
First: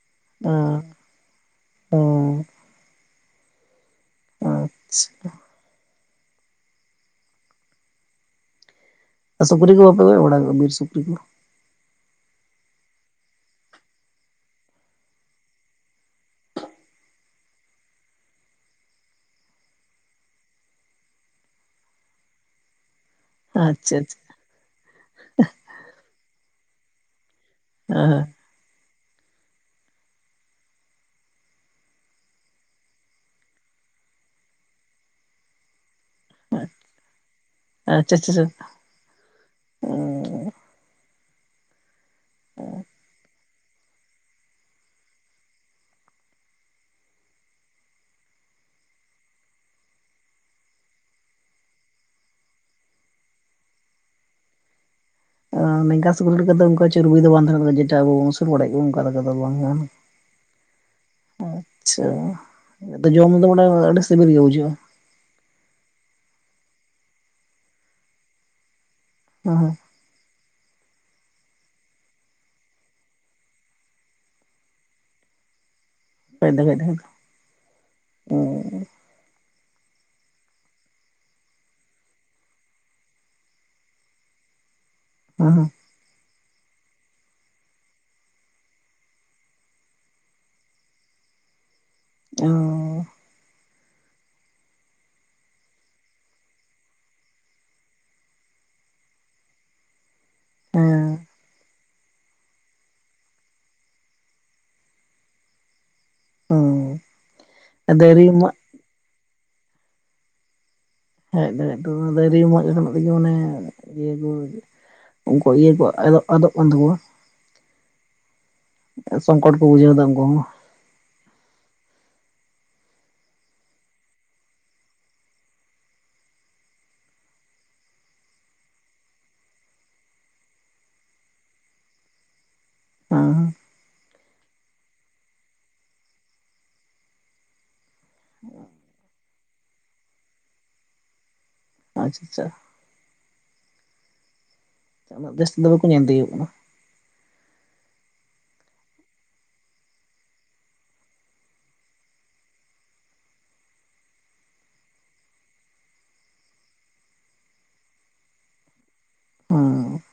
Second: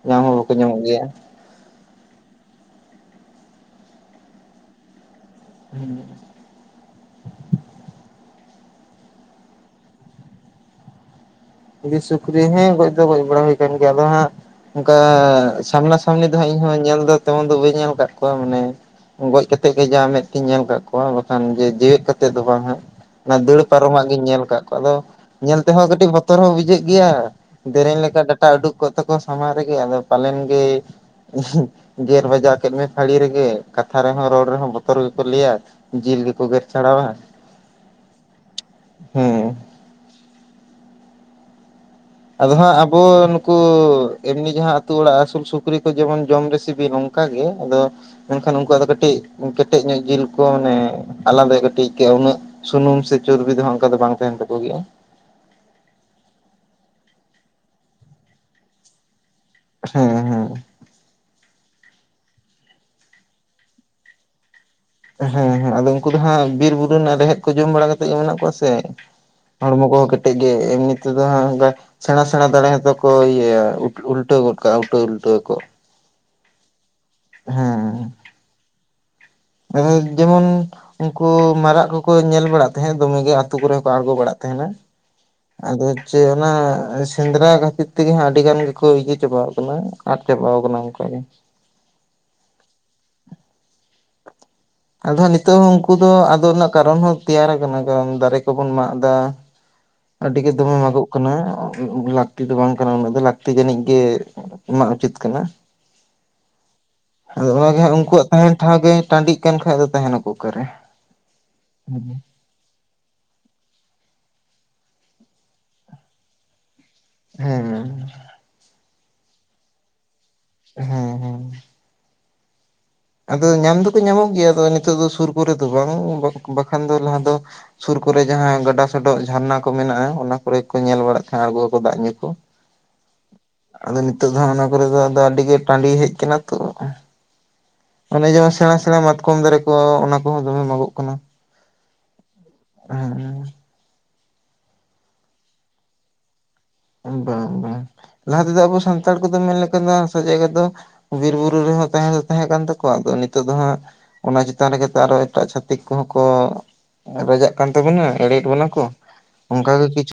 ᱧᱟᱢ ᱦᱚᱸ ᱵᱟᱠᱚ ᱧᱟᱢᱚᱜ ᱜᱮᱭᱟ᱾ ᱚᱻ ᱟᱪᱪᱷᱟ ᱦᱮᱸᱻ ᱥᱩᱠᱨᱤ ᱠᱚ ᱵᱟᱯᱮ ᱜᱚᱡ ᱵᱟᱲᱟ ᱠᱚᱣᱟ ᱵᱤᱨ ᱥᱩᱠᱨᱤ ᱠᱚ ᱵᱤᱨ ᱥᱩᱠᱨᱤ ᱦᱮᱸ ᱜᱚᱡ ᱫᱚ ᱜᱚᱡ ᱵᱟᱲᱟ ᱦᱩᱭ ᱟᱠᱟᱱ ᱜᱮᱭᱟ ᱟᱫᱚ ᱦᱟᱸᱜ ᱚᱱᱠᱟ ᱥᱟᱢᱱᱟ ᱥᱟᱢᱱᱤ ᱫᱚ ᱦᱟᱜ ᱤᱧ ᱦᱚᱸ ᱧᱮᱞ ᱫᱚ ᱛᱮᱢᱚᱱ ᱫᱚ ᱵᱟᱹᱧ ᱧᱮᱞ ᱟᱠᱟᱫ ᱠᱚᱣᱟ ᱢᱟᱱᱮ ᱜᱚᱡ ᱠᱟᱛᱮᱜ ᱜᱮ ᱡᱟ ᱢᱮᱫ ᱛᱮᱧ ᱧᱮᱞ ᱟᱠᱟᱫ ᱠᱚᱣᱟ ᱵᱟᱠᱷᱟᱱ ᱡᱮ ᱡᱮᱣᱮᱫ ᱠᱟᱛᱮᱫ ᱫᱚ ᱵᱟᱝ ᱦᱟᱜ᱾ ᱚᱱᱟ ᱫᱟᱹᱲ ᱟᱪᱪᱷᱟ ᱯᱟᱨᱚᱢᱟᱜ ᱟᱪᱪᱷᱟ ᱜᱤᱧ ᱧᱮᱞ ᱟᱠᱟᱫ ᱠᱚᱣᱟ ᱟᱫᱚ ᱧᱮᱞ ᱛᱮᱦᱚᱸ ᱠᱟᱹᱴᱤᱡ ᱵᱚᱛᱚᱨ ᱦᱚᱸ ᱵᱩᱡᱷᱟᱹᱜ ᱜᱮᱭᱟ᱾ ᱫᱮᱨᱮᱧ ᱦᱮᱸ ᱞᱮᱠᱟ ᱦᱮᱸ ᱰᱟᱴᱟ ᱩᱰᱩᱠ ᱠᱚᱜ ᱛᱟᱠᱚᱣᱟ ᱥᱟᱢᱟᱝ ᱨᱮᱜᱮ ᱟᱫᱚ ᱯᱟᱞᱮᱱ ᱜᱮᱻ (unintelligible) ᱜᱮᱨ ᱵᱟᱡᱟᱣ ᱠᱮᱫ ᱢᱮ ᱯᱷᱟᱹᱲᱤ ᱨᱮᱜᱮ ᱠᱟᱛᱷᱟ ᱨᱮᱦᱚᱸ ᱨᱚᱲ ᱨᱮᱦᱚᱸ ᱵᱚᱛᱚᱨ ᱜᱮᱠᱚ ᱞᱟᱹᱭᱟ ᱡᱤᱞ ᱜᱮᱠᱚ (inaudible) ᱟᱪᱪᱷᱟ ᱟᱪᱪᱷᱟ ᱦᱮᱸᱻ ᱱᱤᱝᱠᱟᱱ ᱟᱫᱚ ᱦᱟᱸᱜ ᱟᱵᱚᱻ ᱠᱩ ᱮᱢᱱᱤ ᱡᱟᱦᱟᱸ ᱟᱹᱛᱩ ᱚᱲᱟᱜ ᱟᱹᱥᱩᱞ ᱥᱩᱠᱨᱤ ᱠᱚ ᱡᱮᱢᱚᱱ ᱡᱚᱢ ᱨᱮ ᱥᱤᱵᱤᱞ ᱱᱚᱝᱠᱟ ᱜᱮ ᱟᱫᱚ ᱢᱮᱱᱠᱷᱟᱱ ᱩᱱᱠᱩᱣᱟᱜ ᱫᱚ ᱠᱟᱹᱴᱤᱡ ᱠᱮᱴᱮᱡ ᱧᱚᱜ ᱡᱤᱞ ᱠᱚ ᱢᱟᱱᱮ ᱟᱞᱟᱫ ᱠᱟᱹᱴᱤᱡ ᱟᱹᱭᱠᱟᱹᱜᱼᱟ ᱩᱱᱟᱹᱜ ᱥᱩᱱᱩᱢ ᱥᱮ ᱪᱚᱨᱵᱤ ᱫᱚ ᱦᱟᱜ ᱚᱱᱠᱟ ᱫᱚ ᱵᱟᱝ ᱛᱟᱦᱮᱱ ᱛᱟᱠᱚ ᱜᱮᱭᱟ᱾ ᱱᱮᱝᱜᱟ ᱥᱩᱠᱨᱤ ᱞᱮᱠᱟ ᱫᱚ ᱵᱟᱝ ᱛᱟᱦᱮᱸ ᱛᱟᱠᱚᱣᱟ ᱡᱮᱴᱟ ᱟᱵᱚ ᱟᱹᱪᱩᱨ ᱵᱟᱲᱟᱭ ᱜᱮ ᱚᱱᱠᱟ ᱞᱮᱠᱟ ᱫᱚ ᱵᱟᱝ (unintelligible) ᱦᱮᱸ ᱦᱮᱸ ᱟᱪᱪᱷᱟ ᱛᱚ ᱡᱚᱢ ᱫᱚ ᱢᱟᱱᱮ ᱟᱹᱰᱤ ᱥᱤᱵᱤᱞ ᱜᱮ ᱵᱩᱡᱷᱟᱹᱜᱼᱟ ᱦᱮᱸ ᱦᱮᱸ ᱟᱫᱚ ᱩᱱᱠᱩ ᱫᱚ ᱦᱟᱸᱜ ᱵᱤᱨ ᱵᱩᱨᱩ ᱨᱮᱱᱟᱜ ᱨᱮᱦᱮᱫ ᱠᱚ ᱡᱚᱢ ᱵᱟᱲᱟ ᱠᱟᱛᱮᱜ ᱜᱮ ᱢᱮᱱᱟᱜ ᱠᱚᱣᱟ ᱥᱮ᱾ ᱦᱮᱸ ᱦᱚᱲᱢᱚ ᱠᱚᱦᱚᱸ ᱠᱮᱴᱮᱡ ᱜᱮ ᱮᱢᱱᱤ ᱛᱮᱫᱚ ᱚᱱᱠᱟ᱾ ᱥᱮᱬᱟ ᱥᱮᱬᱟ ᱫᱟᱲᱮᱛᱚᱠᱚ ᱤᱭᱟᱹᱭᱟ ᱩᱞᱴᱟᱹᱣ ᱜᱚᱫ ᱠᱟᱜᱼᱟ ᱩᱞᱴᱟᱹᱣ ᱩᱞᱴᱟᱹᱣ ᱟᱠᱚ ᱯᱷᱟᱭᱫᱟ ᱜᱮ ᱛᱟᱦᱮᱱᱟ ᱦᱮᱸ ᱦᱮᱸᱻ (unintelligible) ᱟᱨ ᱡᱮᱢᱚᱱ ᱩᱱᱠᱩ ᱢᱟᱨᱟᱜ ᱠᱚᱠᱚ ᱧᱮᱞ ᱵᱟᱲᱟᱜ ᱛᱟᱦᱮᱸᱫ ᱫᱚᱢᱮᱜᱮ ᱟᱛᱩ ᱠᱚᱨᱮ ᱠᱚ ᱟᱬᱜᱚ ᱵᱟᱲᱟᱜ ᱛᱟᱦᱮᱸᱱᱟ ᱮᱦᱮᱜ ᱟᱫᱚ ᱪᱮᱫ ᱚᱱᱟ ᱥᱮᱸᱫᱽᱨᱟ ᱠᱷᱟᱹᱛᱤᱨ ᱛᱮᱜᱮ ᱦᱟᱸᱜ ᱟᱹᱰᱤ ᱜᱟᱱ ᱜᱮᱠᱚ ᱤᱭᱟᱹ ᱪᱟᱵᱟᱣ ᱠᱟᱱᱟ ᱟᱫ ᱪᱟᱵᱟᱣ ᱠᱟᱱᱟ ᱡᱷᱚᱛᱚ ᱜᱮ (unintelligible) ᱟᱫᱚ ᱦᱟᱸᱜ ᱱᱤᱛᱚᱜ ᱦᱚᱸ ᱩᱱᱠᱩ ᱫᱚ ᱟᱫᱚ ᱨᱮᱱᱟᱜ ᱠᱟᱨᱚᱱ ᱦᱚᱸ ᱛᱮᱭᱟᱨ ᱟᱠᱟᱱᱟ ᱠᱟᱨᱚᱱ ᱫᱟᱨᱮ ᱠᱚᱵᱚᱱ ᱢᱟᱜ ᱮᱫᱟ᱾ ᱟᱹᱰᱤ ᱜᱮ ᱫᱚᱢᱮ ᱢᱟᱜᱚᱜ ᱠᱟᱱᱟ ᱞᱟᱹᱠᱛᱤ ᱫᱚ ᱵᱟᱝ ᱠᱟᱱᱟ ᱩᱱᱟᱹᱜ ᱫᱚ ᱞᱟᱹᱠᱛᱤ ᱡᱟᱹᱱᱤᱡ ᱜᱮ ᱮᱢ ᱩᱪᱤᱛ ᱠᱟᱱᱟ᱾ ᱦᱮᱸ ᱟᱫᱚ ᱚᱱᱟᱜᱮ ᱦᱟᱸᱜ ᱦᱮᱸ ᱫᱟᱨᱮ ᱩᱱᱠᱩᱣᱟᱜ ᱢᱟᱜ ᱛᱟᱦᱮᱱ ᱴᱷᱟᱶ ᱜᱮ ᱴᱟᱺᱰᱤᱜ ᱠᱟᱱ ᱠᱷᱟᱱ ᱫᱚ ᱛᱟᱦᱮᱱᱟᱠᱚ ᱚᱠᱟᱨᱮ᱾ (unintelligible) ᱫᱟᱨᱮ ᱢᱚᱸ (unintelligible) ᱤᱭᱟᱹ ᱠᱚ ᱩᱱᱠᱩ ᱤᱭᱟᱹ ᱠᱚ ᱟᱫᱚᱜ ᱟᱫᱚᱜ ᱠᱟᱱ ᱛᱟᱠᱚᱶᱟ᱾ ᱦᱮᱸ ᱥᱚᱝᱠᱚᱴ ᱠᱚ ᱵᱩᱡᱷᱟᱹᱣ ᱫᱟ ᱩᱱᱠᱩ ᱦᱚᱸ ᱦᱮᱸ ᱦᱮᱸ ᱟᱫᱚ ᱧᱟᱢ ᱫᱚᱠᱚ ᱧᱟᱢᱚᱜ ᱜᱮᱭᱟ ᱟᱫᱚ ᱱᱤᱛᱚᱜ ᱫᱚ ᱥᱩᱨ ᱠᱚᱨᱮ ᱫᱚ ᱵᱟᱝ ᱵᱟᱠᱷᱟᱱ ᱫᱚ ᱞᱟᱦᱟ ᱫᱚ ᱥᱩᱨ ᱠᱚᱨᱮ ᱡᱟᱦᱟᱸ ᱜᱟᱰᱟ ᱥᱚᱰᱚᱜ ᱡᱷᱟᱨᱱᱟ ᱠᱚ ᱢᱮᱱᱟᱜᱼᱟ ᱚᱱᱟ ᱠᱚᱨᱮ ᱠᱚ ᱧᱮᱞ ᱵᱟᱲᱟᱜ ᱛᱟᱦᱮᱸᱫ ᱟᱲᱜᱳᱜ ᱟᱠᱚ ᱫᱟᱜ ᱧᱩ ᱠᱚ (inaudible) ᱟᱫᱚ ᱱᱤᱛᱚᱜ ᱫᱚ ᱚᱱᱟ ᱠᱚᱨᱮ ᱫᱚ ᱦᱟᱜ ᱟᱹᱰᱤ ᱜᱮ ᱴᱟᱺᱰᱤ ᱦᱮᱡ ᱟᱠᱟᱱᱟ ᱛᱚ ᱚᱱᱮ ᱡᱮᱢᱚᱱ ᱥᱮᱬᱟ ᱥᱮᱬᱟ ᱢᱟᱛᱠᱚᱢ ᱫᱟᱨᱮ ᱠᱚ ᱚᱱᱟ ᱠᱚᱦᱚᱸ ᱫᱚᱢᱮ ᱢᱟᱜᱚᱜ ᱠᱟᱱᱟ ᱟᱪᱪᱷᱟ ᱟᱪᱪᱷᱟ ᱦᱮᱸᱻ ᱩᱱᱟ. ᱜ ᱡᱟᱹᱥᱛᱤ ᱫᱚ ᱵᱟᱠᱚ ᱧᱮᱞ ᱛᱤᱭᱚᱜᱚᱜ ᱠᱟᱱᱟ ᱵᱟᱝ ᱵᱟᱝ ᱞᱟᱦᱟ ᱛᱮᱫᱚ ᱟᱵᱚ ᱥᱟᱱᱛᱟᱲ ᱠᱚᱫᱚ ᱢᱮᱱ ᱞᱮᱠᱷᱟᱱ ᱫᱚ ᱦᱟᱥᱟ ᱡᱟᱭᱜᱟ ᱫᱚ ᱵᱤᱨ ᱵᱩᱨᱩ ᱨᱮᱦᱚᱸ ᱛᱟᱦᱮᱸ ᱫᱚ ᱛᱟᱦᱮᱸ ᱠᱟᱱ ᱛᱟᱠᱚᱣᱟ ᱟᱫᱚ ᱱᱤᱛᱚᱜ ᱫᱚ ᱦᱟᱸᱜ ᱚᱱᱟ ᱪᱮᱛᱟᱱ ᱨᱮ ᱟᱨᱚ ᱮᱴᱟᱜ ᱪᱷᱟᱹᱛᱤᱠ ᱠᱚᱦᱚᱸ ᱠᱚ ᱨᱟᱡᱟᱜ ᱠᱟᱱ ᱛᱟᱵᱚᱱᱟ ᱮᱲᱭᱮᱫ ᱵᱚᱱᱟ ᱠᱚ ᱚᱱᱠᱟᱜᱮ ᱦᱮᱸ ᱠᱤᱪᱷᱩ